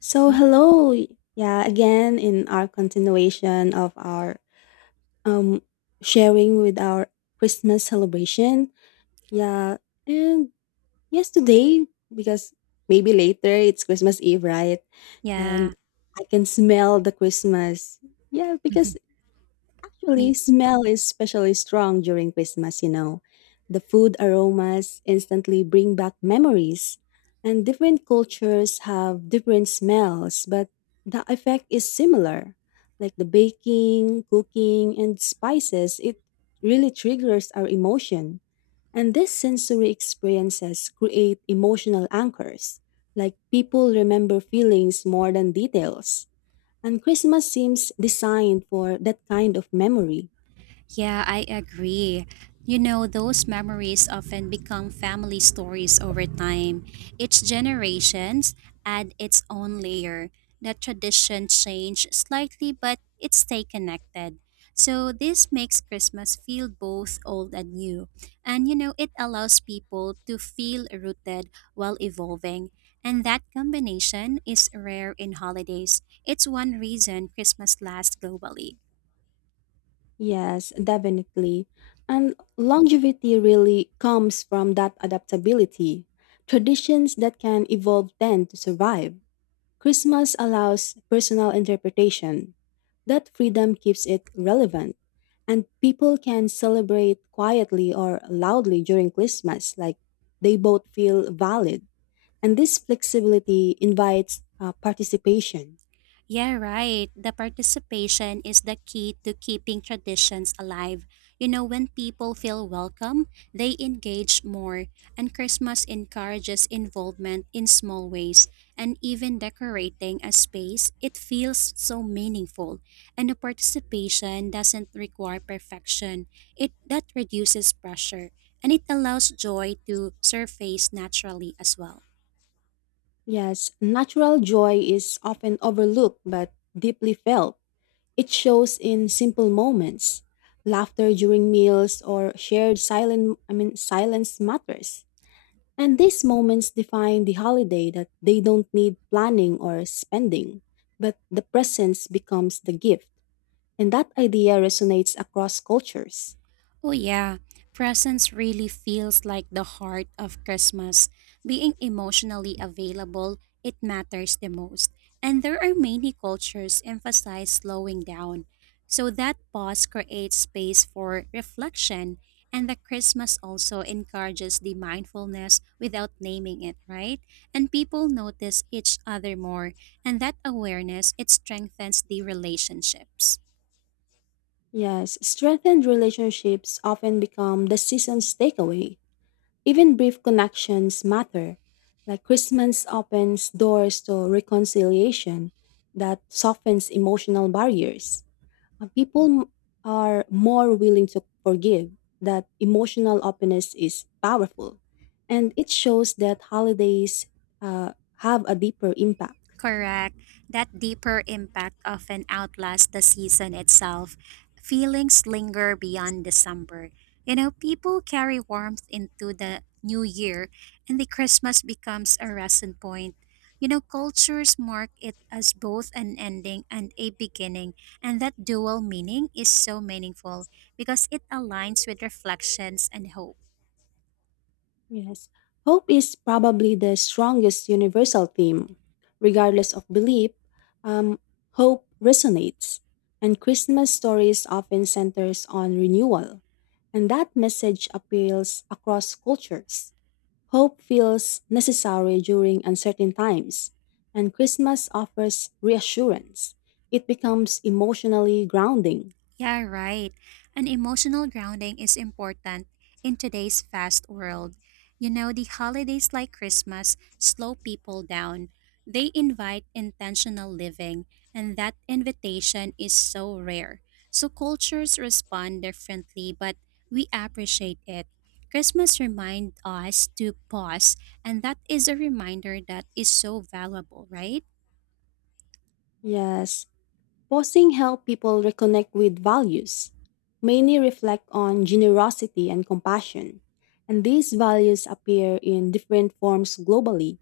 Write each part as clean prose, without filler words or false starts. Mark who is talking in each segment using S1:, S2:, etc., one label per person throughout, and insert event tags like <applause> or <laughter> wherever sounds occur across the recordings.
S1: So
S2: Oh,
S1: hello, yeah, again in our continuation of our um sharing with our Christmas celebration. Yeah, and yes today because maybe later it's Christmas Eve, right?
S2: yeah.
S1: And I can smell the Christmas. Yeah, because
S2: Mhm.
S1: actually,
S2: Me.
S1: smell is especially strong during Christmas. The food aromas instantly bring back memories, and different cultures have different smells, but the effect is similar. Like the baking, cooking, and spices, it really triggers our emotion. And these sensory experiences create emotional anchors. Like people remember feelings more than details. And Christmas seems designed for that kind of memory.
S2: Yeah, I agree. You know, those memories often become family stories over time. Each generations add its own layer. The tradition change slightly, but it stay connected. So this makes Christmas feel both old and new. And you know, it allows people to feel rooted while evolving. And that combination is rare in holidays. It's one reason Christmas lasts globally.
S1: Yes, definitely. And longevity really comes from that adaptability. Traditions that can evolve tend to survive. Christmas allows personal interpretation. That freedom keeps it relevant. And people can celebrate quietly or loudly during Christmas, like they both feel valid. And this flexibility invites participation.
S2: Yeah, right. The participation is the key to keeping traditions alive. You know, when people feel welcome, they engage more, and Christmas encourages involvement in small ways. And even decorating a space, it feels so meaningful. And the participation doesn't require perfection. It that reduces pressure, and it allows joy to surface naturally as well.
S1: Yes, natural joy is often overlooked but deeply felt. It shows in simple moments, laughter during meals or shared silent I mean silence matters. And these moments define the holiday that they don't need planning or spending, but the presence becomes the gift. And that idea resonates across cultures.
S2: Oh, yeah. Presence really feels like the heart of Christmas. Being emotionally available, it matters the most. And there are many cultures emphasize slowing down. So that pause creates space for reflection. And the Christmas also encourages the mindfulness without naming it, right? And people notice each other more. And that awareness, it strengthens the relationships.
S1: Yes, strengthened relationships often become the season's takeaway. Even brief connections matter, like Christmas opens doors to reconciliation that softens emotional barriers. Uh, People m- are more willing to forgive. That emotional openness is powerful, and it shows that holidays have a deeper impact.
S2: Correct. That deeper impact often outlasts the season itself. Feelings linger beyond December. You know, people carry warmth into the new year, and the Christmas becomes a resting point. You know, cultures mark it as both an ending and a beginning, and that dual meaning is so meaningful because it aligns with reflections and hope.
S1: Yes. Hope is probably the strongest universal theme. Regardless of belief, um, hope resonates. And Christmas stories often centers on renewal. And that message appeals across cultures. Hope feels necessary during uncertain times, and Christmas offers reassurance. It becomes emotionally grounding.
S2: Yeah, right. And emotional grounding is important in today's fast world. You know, the holidays like Christmas slow people down. They invite intentional living, and that invitation is so rare. So cultures respond differently, but we appreciate it. Christmas reminds us to pause, and that is a reminder that is so valuable, right?
S1: Yes, posing help people reconnect with values. Many reflect on generosity and compassion, and these values appear in different forms globally.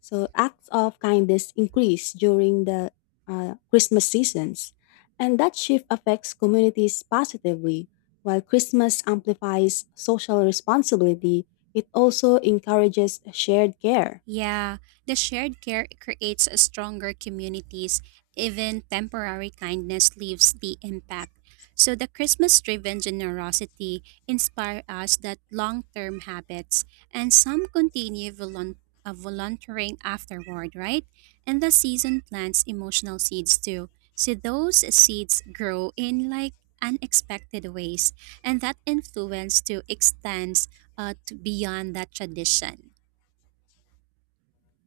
S1: So acts of kindness increase during the Christmas seasons, and that shift affects communities positively. While Christmas amplifies social responsibility, it also encourages shared care.
S2: Yeah, the shared care creates a stronger communities. Even temporary kindness leaves the impact. So the Christmas-driven generosity inspire us that long-term habits, and some continue volunteering afterward, right? And the season plants emotional seeds too. So those seeds grow in like unexpected ways, and that influence to extends to beyond that tradition.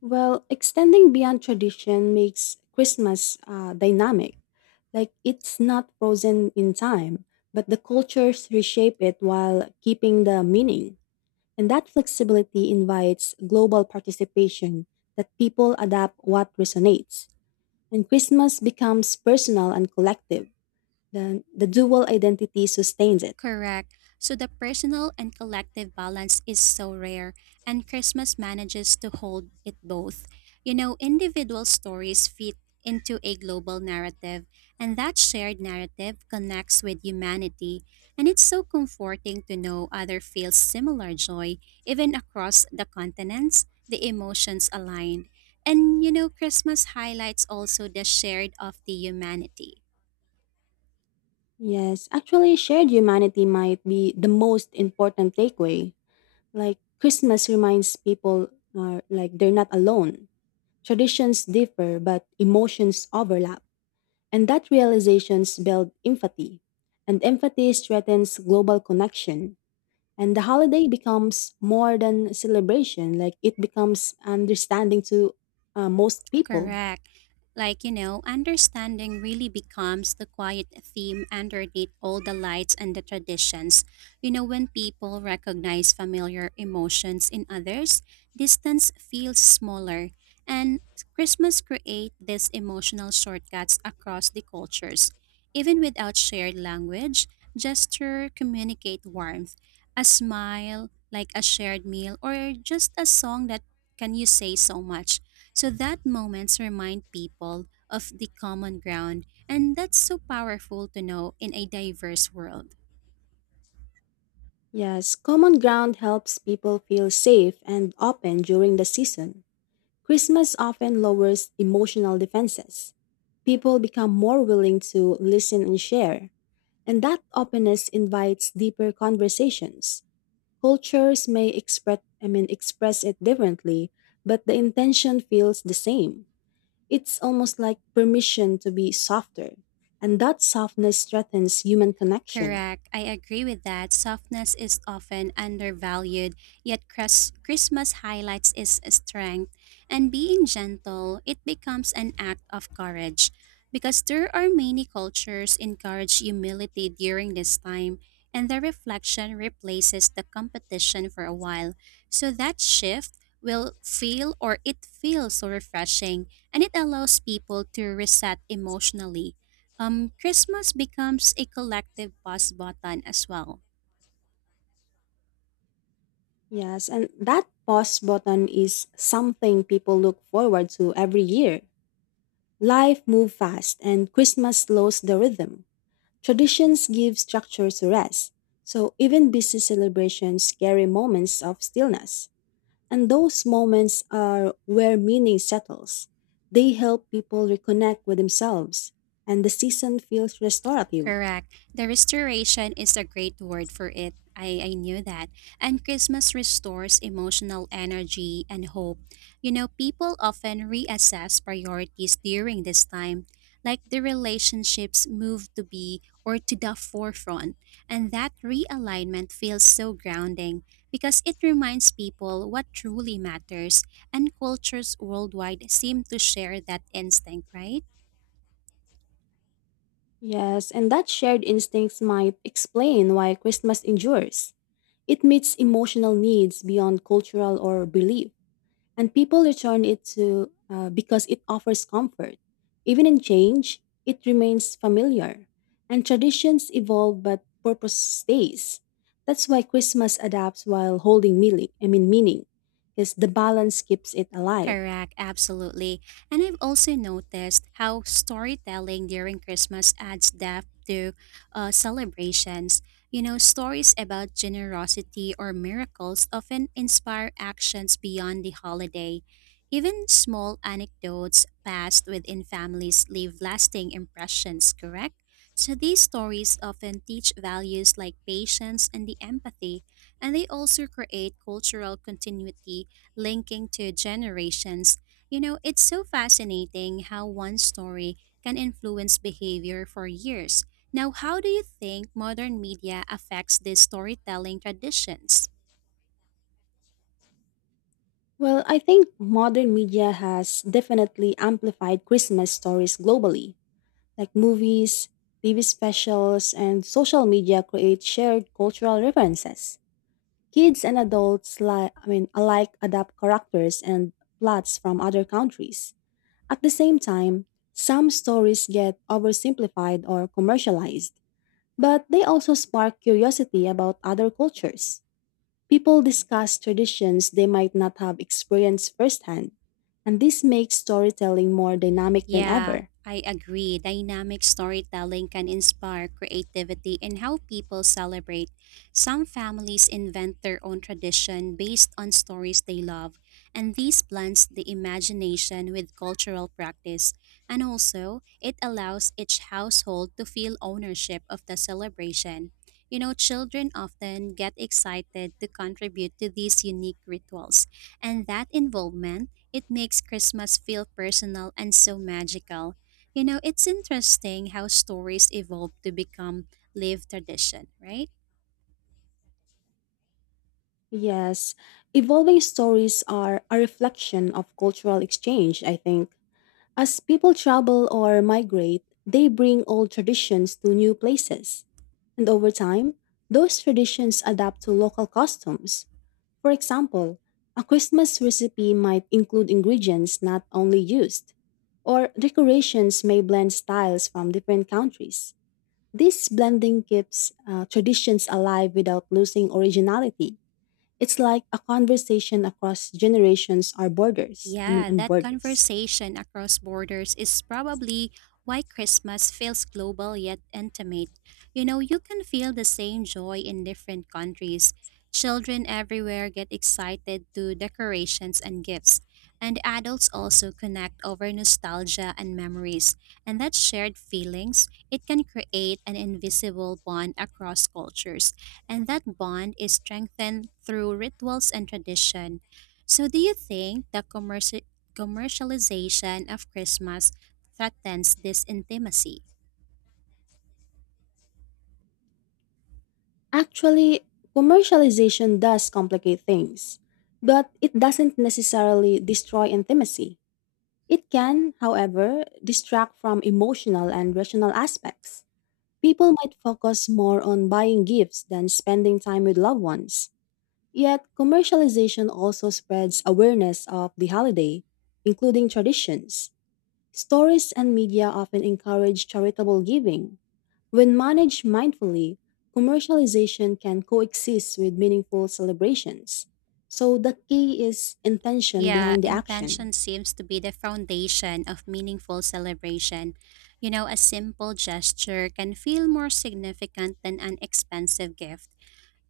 S1: Well, extending beyond tradition makes Christmas dynamic. Like it's not frozen in time, but the cultures reshape it while keeping the meaning. And that flexibility invites global participation that people adapt what resonates. And Christmas becomes personal and collective. The dual identity sustains it.
S2: Correct. So the personal and collective balance is so rare, and Christmas manages to hold it both. You know, individual stories fit into a global narrative, and that shared narrative connects with humanity. And it's so comforting to know others feel similar joy, even across the continents, the emotions aligned. And you know, Christmas highlights also the shared of the humanity.
S1: Yes, actually, shared humanity might be the most important takeaway. Like Christmas reminds people like they're not alone. Traditions differ, but emotions overlap. And that realizations build empathy. And empathy strengthens global connection. And the holiday becomes more than celebration, like it becomes understanding to most people.
S2: Correct. Like, you know, understanding really becomes the quiet theme underneath all the lights and the traditions. You know, when people recognize familiar emotions in others, distance feels smaller. And Christmas create these emotional shortcuts across the cultures. Even without shared language, gesture communicate warmth. A smile, like a shared meal, or just a song that can you say so much so that moments remind people of the common ground, and that's so powerful to know in a diverse world.
S1: Yes, common ground helps people feel safe and open during the season. Christmas often lowers emotional defenses. People become more willing to listen and share, and that openness invites deeper conversations. Cultures may express I mean express it differently, but the intention feels the same. It's almost like permission to be softer, and that softness strengthens human connection.
S2: Correct. I agree with that. Softness is often undervalued, yet Christmas highlights its strength. And being gentle, it becomes an act of courage. Because there are many cultures encourage humility during this time, and the reflection replaces the competition for a while. So that shift will feel or it feels so refreshing, and it allows people to reset emotionally. Christmas becomes a collective pause button as well.
S1: Yes, and that pause button is something people look forward to every year. Life moves fast and Christmas slows the rhythm. Traditions give structure to rest, so even busy celebrations carry moments of stillness. And those moments are where meaning settles. They help people reconnect with themselves, and the season feels restorative.
S2: Correct. The restoration is a great word for it. I knew that. And Christmas restores emotional energy and hope. You know, people often reassess priorities during this time, like the relationships move to be or to the forefront. And that realignment feels so grounding because it reminds people what truly matters, and cultures worldwide seem to share that instinct, right?
S1: Yes, and that shared instincts might explain why Christmas endures. It meets emotional needs beyond cultural or belief. And people return it to because it offers comfort. Even in change, it remains familiar. And traditions evolve, but purpose stays. That's why Christmas adapts while holding meaning. I mean meaning, because the balance keeps it alive.
S2: Correct, absolutely. And I've also noticed how storytelling during Christmas adds depth to celebrations. You know, stories about generosity or miracles often inspire actions beyond the holiday. Even small anecdotes passed within families leave lasting impressions, correct? So these stories often teach values like patience and the empathy, and they also create cultural continuity linking to generations. You know, it's so fascinating how one story can influence behavior for years. Now, how do you think modern media affects these storytelling traditions?
S1: Well, I think modern media has definitely amplified Christmas stories globally, like movies, TV specials, and social media create shared cultural references. Kids and adults li- I mean alike adapt characters and plots from other countries. At the same time, some stories get oversimplified or commercialized, but they also spark curiosity about other cultures. People discuss traditions they might not have experienced firsthand, and this makes storytelling more dynamic than
S2: Yeah,
S1: ever.
S2: I agree. Dynamic storytelling can inspire creativity in how people celebrate. Some families invent their own tradition based on stories they love, and this blends the imagination with cultural practice. And also, it allows each household to feel ownership of the celebration. You know, children often get excited to contribute to these unique rituals, and that involvement it makes Christmas feel personal and so magical. You know, it's interesting how stories evolve to become live tradition, right?
S1: Yes, evolving stories are a reflection of cultural exchange, I think. As people travel or migrate, they bring old traditions to new places. And over time, those traditions adapt to local customs. For example, a Christmas recipe might include ingredients not only used, or decorations may blend styles from different countries. This blending keeps traditions alive without losing originality. It's like a conversation across generations or
S2: Yeah,
S1: and
S2: that
S1: borders.
S2: conversation across borders is probably why Christmas feels global yet intimate. You know, you can feel the same joy in different countries. Children everywhere get excited to decorations and gifts, and adults also connect over nostalgia and memories. And that shared feelings, it can create an invisible bond across cultures. And that bond is strengthened through rituals and tradition. So, do you think the commercialization of Christmas threatens this intimacy?
S1: Actually, commercialization does complicate things, but it doesn't necessarily destroy intimacy. It can, however, distract from emotional and rational aspects. People might focus more on buying gifts than spending time with loved ones. Yet, commercialization also spreads awareness of the holiday, including traditions. Stories and media often encourage charitable giving. When managed mindfully, commercialization can coexist with meaningful celebrations. So the key is intention
S2: Yeah,
S1: behind the action.
S2: intention seems to be the foundation of meaningful celebration. You know, a simple gesture can feel more significant than an expensive gift.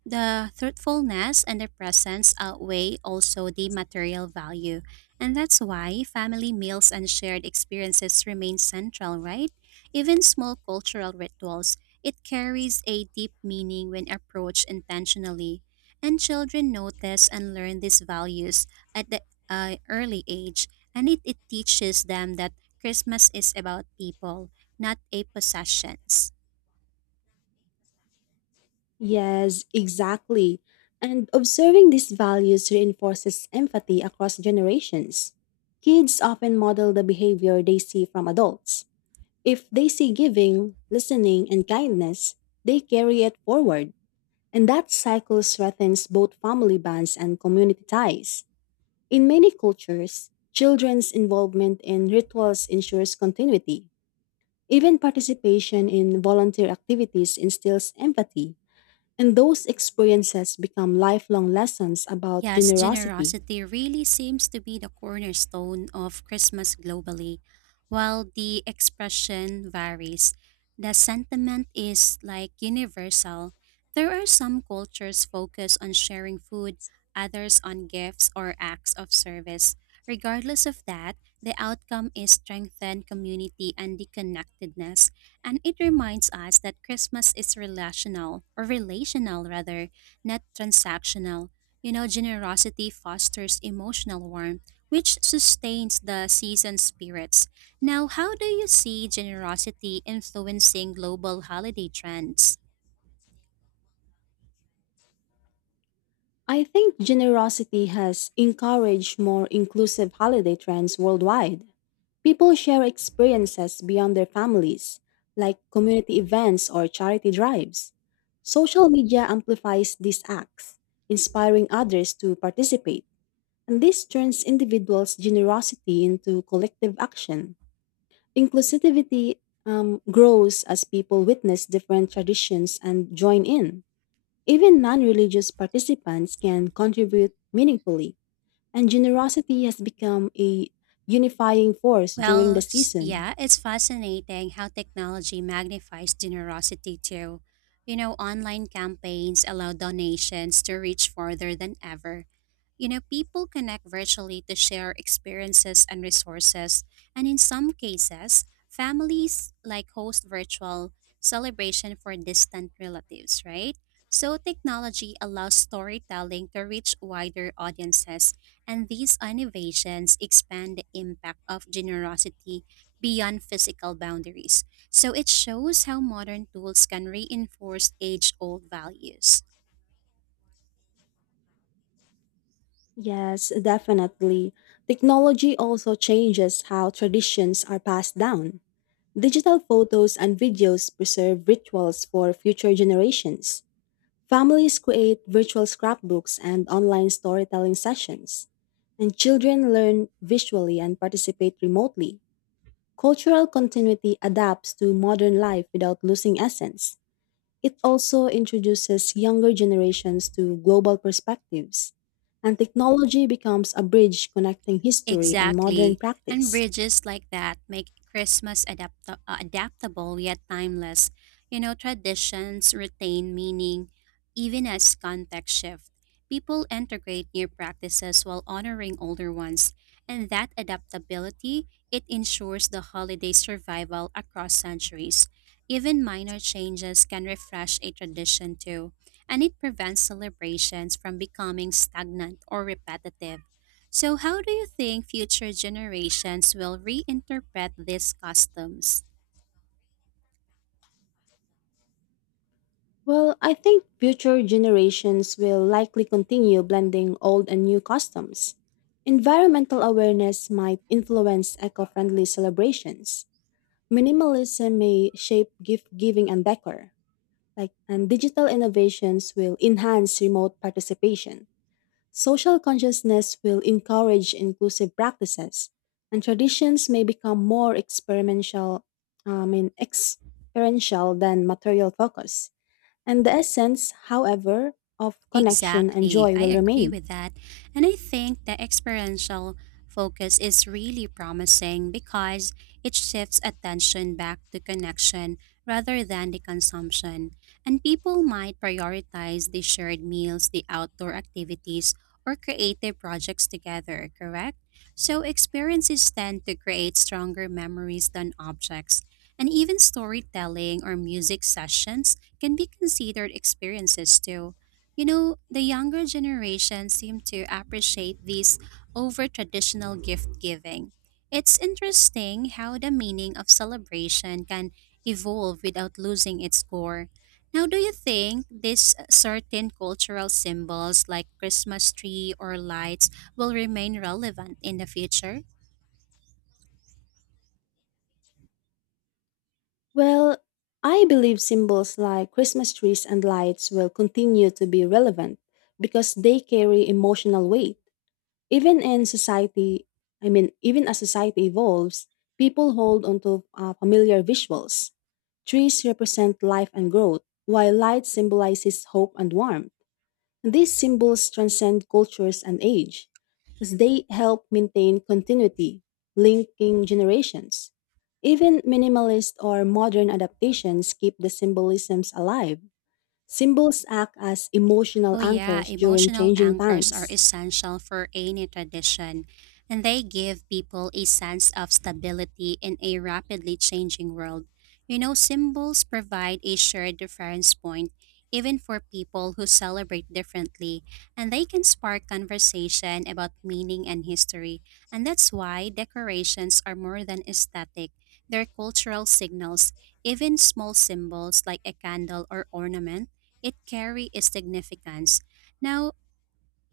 S2: The thoughtfulness and the presence outweigh also the material value. And that's why family meals and shared experiences remain central, right? Even small cultural rituals, it carries a deep meaning when approached intentionally. And children notice and learn these values at the early age. And it teaches them that Christmas is about people, not a possessions.
S1: Yes, exactly. And observing these values reinforces empathy across generations. Kids often model the behavior they see from adults. If they see giving, listening, and kindness, they carry it forward. And that cycle strengthens both family bonds and community ties. In many cultures, children's involvement in rituals ensures continuity. Even participation in volunteer activities instills empathy, and those experiences become lifelong lessons about
S2: Yes,
S1: generosity.
S2: generosity really seems to be the cornerstone of Christmas globally. While the expression varies, the sentiment is like universal. There are some cultures focused on sharing food, others on gifts or acts of service. Regardless of that, the outcome is strengthened community and the connectedness, and it reminds us that Christmas is relational or relational rather, not transactional. You know, generosity fosters emotional warmth, which sustains the season's spirits. Now, how do you see generosity influencing global holiday trends?
S1: I think generosity has encouraged more inclusive holiday trends worldwide. People share experiences beyond their families, like community events or charity drives. Social media amplifies these acts, inspiring others to participate, and this turns individuals' generosity into collective action. Inclusivity grows as people witness different traditions and join in. Even non religious participants can contribute meaningfully, and generosity has become a unifying force during the season.
S2: Yeah, it's fascinating how technology magnifies generosity too. You know, online campaigns allow donations to reach farther than ever. You know, people connect virtually to share experiences and resources, and in some cases, families like host virtual celebration for distant relatives, right? So technology allows storytelling to reach wider audiences, and these innovations expand the impact of generosity beyond physical boundaries. So it shows how modern tools can reinforce age-old values.
S1: Yes, definitely. Technology also changes how traditions are passed down. Digital photos and videos preserve rituals for future generations. Families create virtual scrapbooks and online storytelling sessions. And children learn visually and participate remotely. Cultural continuity adapts to modern life without losing essence. It also introduces younger generations to global perspectives, and technology becomes a bridge connecting history and modern
S2: Exactly. And
S1: practice.
S2: bridges like that make Christmas adaptable yet timeless. You know, traditions retain meaning even as context shift. People integrate new practices while honoring older ones, and that adaptability, it ensures the holiday survival across centuries. Even minor changes can refresh a tradition too, and it prevents celebrations from becoming stagnant or repetitive. So, how do you think future generations will reinterpret these customs?
S1: Well, I think future generations will likely continue blending old and new customs. Environmental awareness might influence eco friendly celebrations. Minimalism may shape gift giving and decor, like and digital innovations will enhance remote participation. Social consciousness will encourage inclusive practices, and traditions may become more experiential than material focus. And the essence, however, of connection and
S2: Exactly.
S1: joy
S2: I
S1: will
S2: agree
S1: remain.
S2: with that. And I think the experiential focus is really promising because it shifts attention back to connection rather than the consumption. And people might prioritize the shared meals, the outdoor activities, or creative projects together, correct? So experiences tend to create stronger memories than objects. And even storytelling or music sessions can be considered experiences too. You know, the younger generation seem to appreciate these over traditional gift giving. It's interesting how the meaning of celebration can evolve without losing its core. Now, do you think these certain cultural symbols like Christmas tree or lights will remain relevant in the future?
S1: Well, I believe symbols like Christmas trees and lights will continue to be relevant because they carry emotional weight. Even in society, I mean, Even as society evolves, people hold onto familiar visuals. Trees represent life and growth, while light symbolizes hope and warmth. These symbols transcend cultures and age, as they help maintain continuity, linking generations. Even minimalist or modern adaptations keep the symbolisms alive. Symbols act as emotional
S2: Oh, yeah,
S1: anchors during
S2: emotional
S1: changing
S2: anchors are
S1: times.
S2: essential for any tradition, and they give people a sense of stability in a rapidly changing world. You know, symbols provide a shared reference point, even for people who celebrate differently, and they can spark conversation about meaning and history. And that's why decorations are more than aesthetic, they're cultural signals. Even small symbols like a candle or ornament it carry a significance. Now,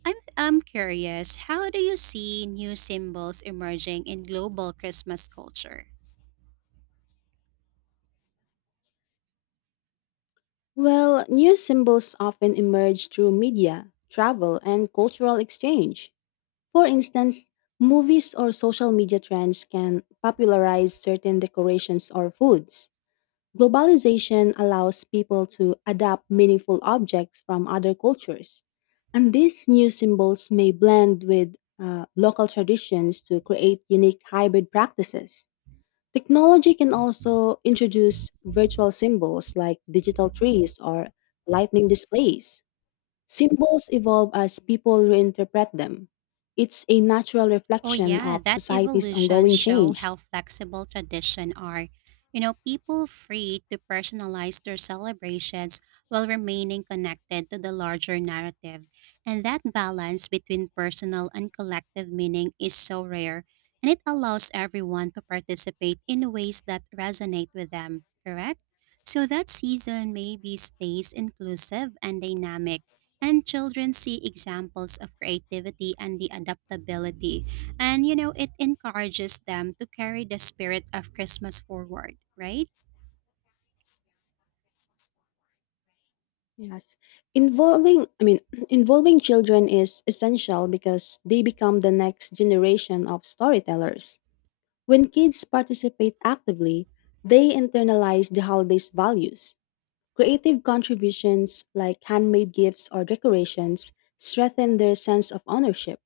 S2: I'm curious, how do you see new symbols emerging in global Christmas culture?
S1: Well, new symbols often emerge through media, travel, and cultural exchange. For instance, movies or social media trends can popularize certain decorations or foods. Globalization allows people to adapt meaningful objects from other cultures. And these new symbols may blend with local traditions to create unique hybrid practices. Technology can also introduce virtual symbols like digital trees or lightning displays. Symbols evolve as people reinterpret them. It's a natural
S2: Oh
S1: reflection
S2: yeah,
S1: of
S2: that
S1: society's
S2: evolution
S1: ongoing
S2: show
S1: change.
S2: how flexible tradition are. You know, people free to personalize their celebrations while remaining connected to the larger narrative. And that balance between personal and collective meaning is so rare, and it allows everyone to participate in ways that resonate with them, correct? So that season maybe stays inclusive and dynamic, and children see examples of creativity and the adaptability and you know, it encourages them to carry the spirit of Christmas forward, right?
S1: Yes. Involving I mean <clears throat> involving children is essential because they become the next generation of storytellers. When kids participate actively, they internalize the holiday's values. Creative contributions like handmade gifts or decorations strengthen their sense of ownership,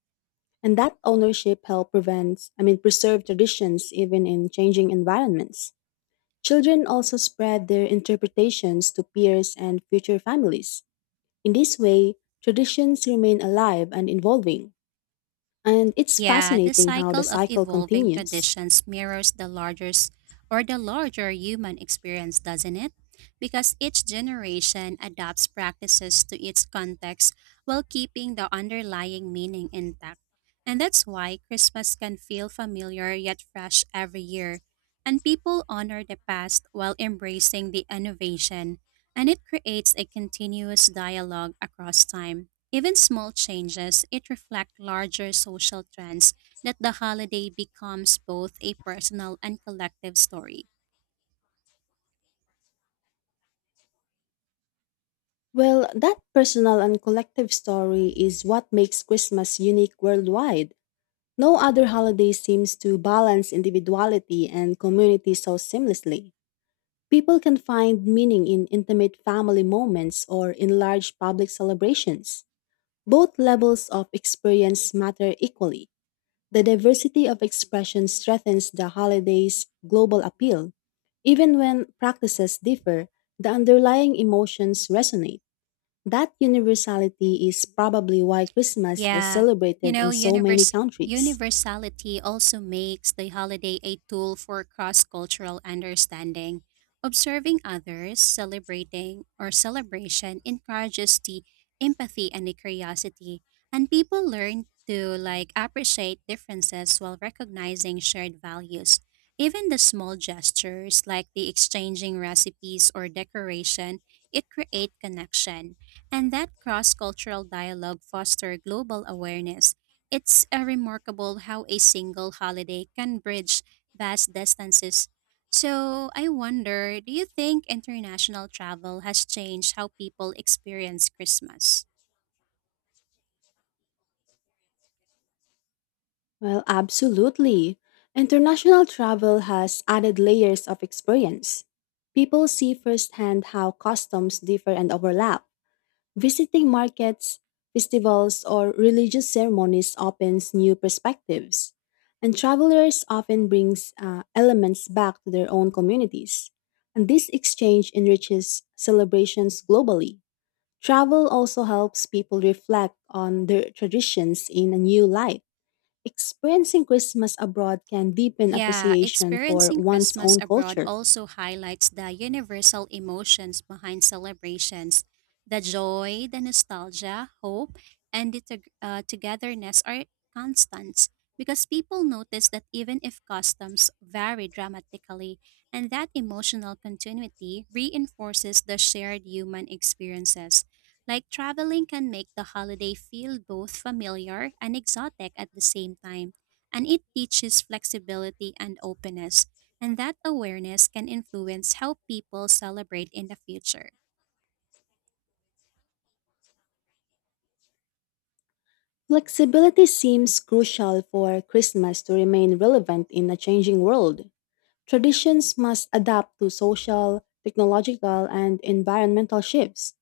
S1: and that ownership help preserve traditions even in changing environments. Children also spread their interpretations to peers and future families. In this way, traditions remain alive and evolving, and it's
S2: Yeah, the
S1: fascinating how the
S2: cycle of
S1: cycle
S2: evolving
S1: continues.
S2: traditions mirrors the larger or the larger human experience, doesn't it? Because each generation adapts practices to its context while keeping the underlying meaning intact. And that's why Christmas can feel familiar yet fresh every year. And people honor the past while embracing the innovation, and it creates a continuous dialogue across time. Even small changes, it reflect larger social trends that the holiday becomes both a personal and collective story.
S1: Well, that personal and collective story is what makes Christmas unique worldwide. No other holiday seems to balance individuality and community so seamlessly. People can find meaning in intimate family moments or in large public celebrations. Both levels of experience matter equally. The diversity of expression strengthens the holiday's global appeal. Even when practices differ, the underlying emotions resonate. That universality is probably why Christmas is
S2: Yeah, you
S1: celebrated
S2: know,
S1: in so many countries.
S2: universality also makes the holiday a tool for cross cultural understanding. Observing others, celebrating, or celebration encourages the empathy and the curiosity, and people learn to like appreciate differences while recognizing shared values. Even the small gestures like the exchanging recipes or decoration, it create connection and that cross cultural dialogue foster global awareness. It's a remarkable how a single holiday can bridge vast distances. So, I wonder do you think international travel has changed how people experience Christmas?
S1: Well, absolutely. International travel has added layers of experience. People see firsthand how customs differ and overlap. Visiting markets, festivals, or religious ceremonies opens new perspectives. And travelers often brings elements back to their own communities. And this exchange enriches celebrations globally. Travel also helps people reflect on their traditions in a new light. Experiencing Christmas abroad can deepen
S2: Yeah,
S1: appreciation for
S2: experiencing
S1: one's
S2: Christmas
S1: own
S2: abroad
S1: culture.
S2: also highlights the universal emotions behind celebrations. The joy, the nostalgia, hope, and the togetherness are constants because people notice that even if customs vary dramatically, and that emotional continuity reinforces the shared human experiences. Like traveling can make the holiday feel both familiar and exotic at the same time and it teaches flexibility and openness. And that awareness can influence how people celebrate in the future.
S1: Flexibility seems crucial for Christmas to remain relevant in a changing world. Traditions must adapt to social, technological, and environmental shifts.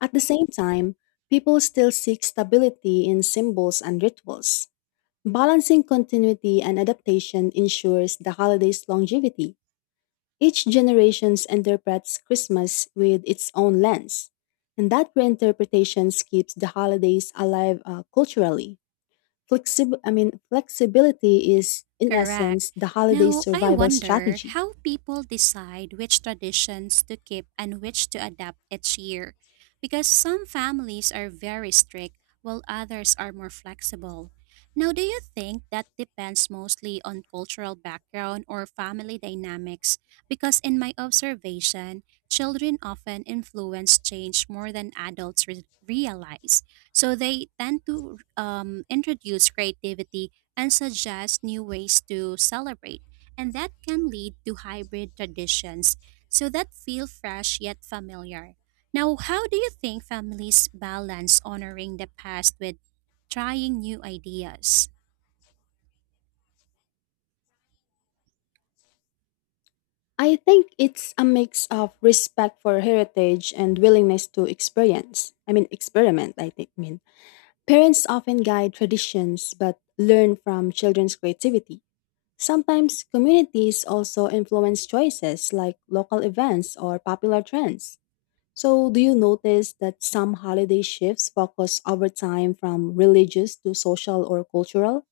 S1: At the same time, people still seek stability in symbols and rituals. Balancing continuity and adaptation ensures the holiday's longevity. Each generation interprets Christmas with its own lens, and that reinterpretation keeps the holidays alive culturally. Flexibility is, in
S2: Correct.
S1: essence, the holiday
S2: Now, I
S1: survival
S2: wonder
S1: strategy.
S2: how people decide which traditions to keep and which to adapt each year. Because some families are very strict while others are more flexible. Now, do you think that depends mostly on cultural background or family dynamics? Because in my observation, children often influence change more than adults realize. So they tend to introduce creativity and suggest new ways to celebrate. And that can lead to hybrid traditions so that feel fresh yet familiar. Now, how do you think families balance honoring the past with trying new ideas?
S1: I think it's a mix of respect for heritage and willingness to experiment, I think. I mean, parents often guide traditions but learn from children's creativity. Sometimes communities also influence choices like local events or popular trends. So, do you notice that some holiday shifts focus over time from religious to social or cultural?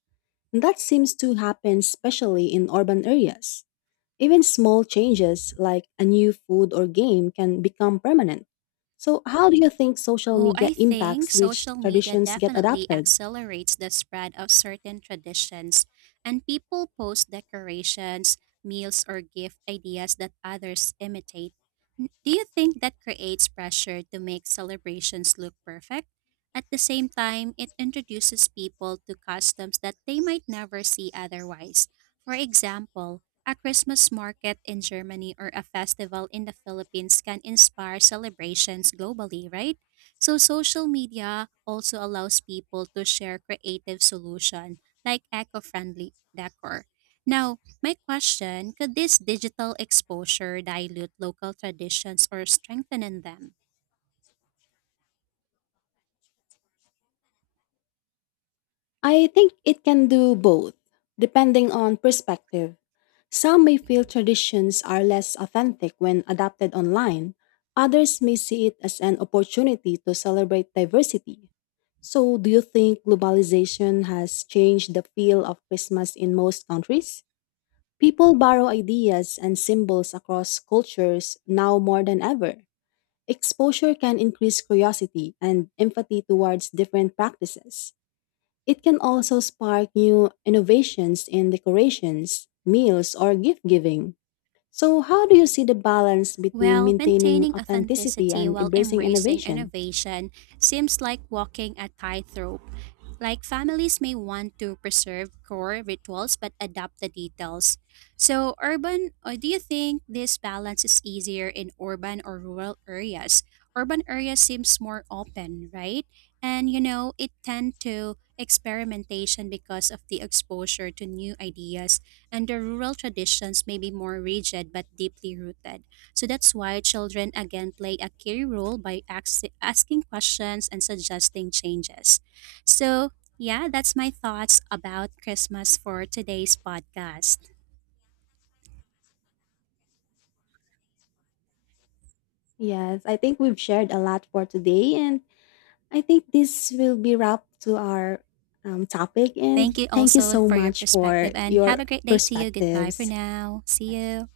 S1: And that seems to happen especially in urban areas. Even small changes like a new food or game can become permanent. So, how do you think social
S2: Oh,
S1: media
S2: I think
S1: impacts which
S2: social media
S1: traditions get
S2: definitely
S1: adapted?
S2: accelerates the spread of certain traditions, and people post decorations, meals, or gift ideas that others imitate. Do you think that creates pressure to make celebrations look perfect? At the same time, it introduces people to customs that they might never see otherwise. For example, a Christmas market in Germany or a festival in the Philippines can inspire celebrations globally, right? So social media also allows people to share creative solution like eco-friendly decor. Now, my question, could this digital exposure dilute local traditions or strengthen them?
S1: I think it can do both, depending on perspective. Some may feel traditions are less authentic when adapted online, others may see it as an opportunity to celebrate diversity. So, do you think globalization has changed the feel of Christmas in most countries? People borrow ideas and symbols across cultures now more than ever. Exposure can increase curiosity and empathy towards different practices. It can also spark new innovations in decorations, meals, or gift giving. So, how do you see the balance between
S2: Well,
S1: maintaining
S2: maintaining
S1: authenticity
S2: authenticity
S1: and
S2: while
S1: embracing
S2: embracing
S1: innovation?
S2: innovation seems like walking a tightrope. Like families may want to preserve core rituals but adapt the details. So, urban, or do you think this balance is easier in urban or rural areas? Urban areas seems more open, right? And you know, it tend to experimentation because of the exposure to new ideas, and the rural traditions may be more rigid but deeply rooted. So that's why children again play a key role by asking questions and suggesting changes. So, yeah, that's my thoughts about Christmas for today's podcast.
S1: Yes, I think we've shared a lot for today, and I think this will be wrapped to our topic.
S2: Thank
S1: And
S2: you
S1: thank you
S2: also
S1: so
S2: for your
S1: much for
S2: perspective and have
S1: your
S2: a great day to you. Goodbye for
S1: perspectives.
S2: now. See you.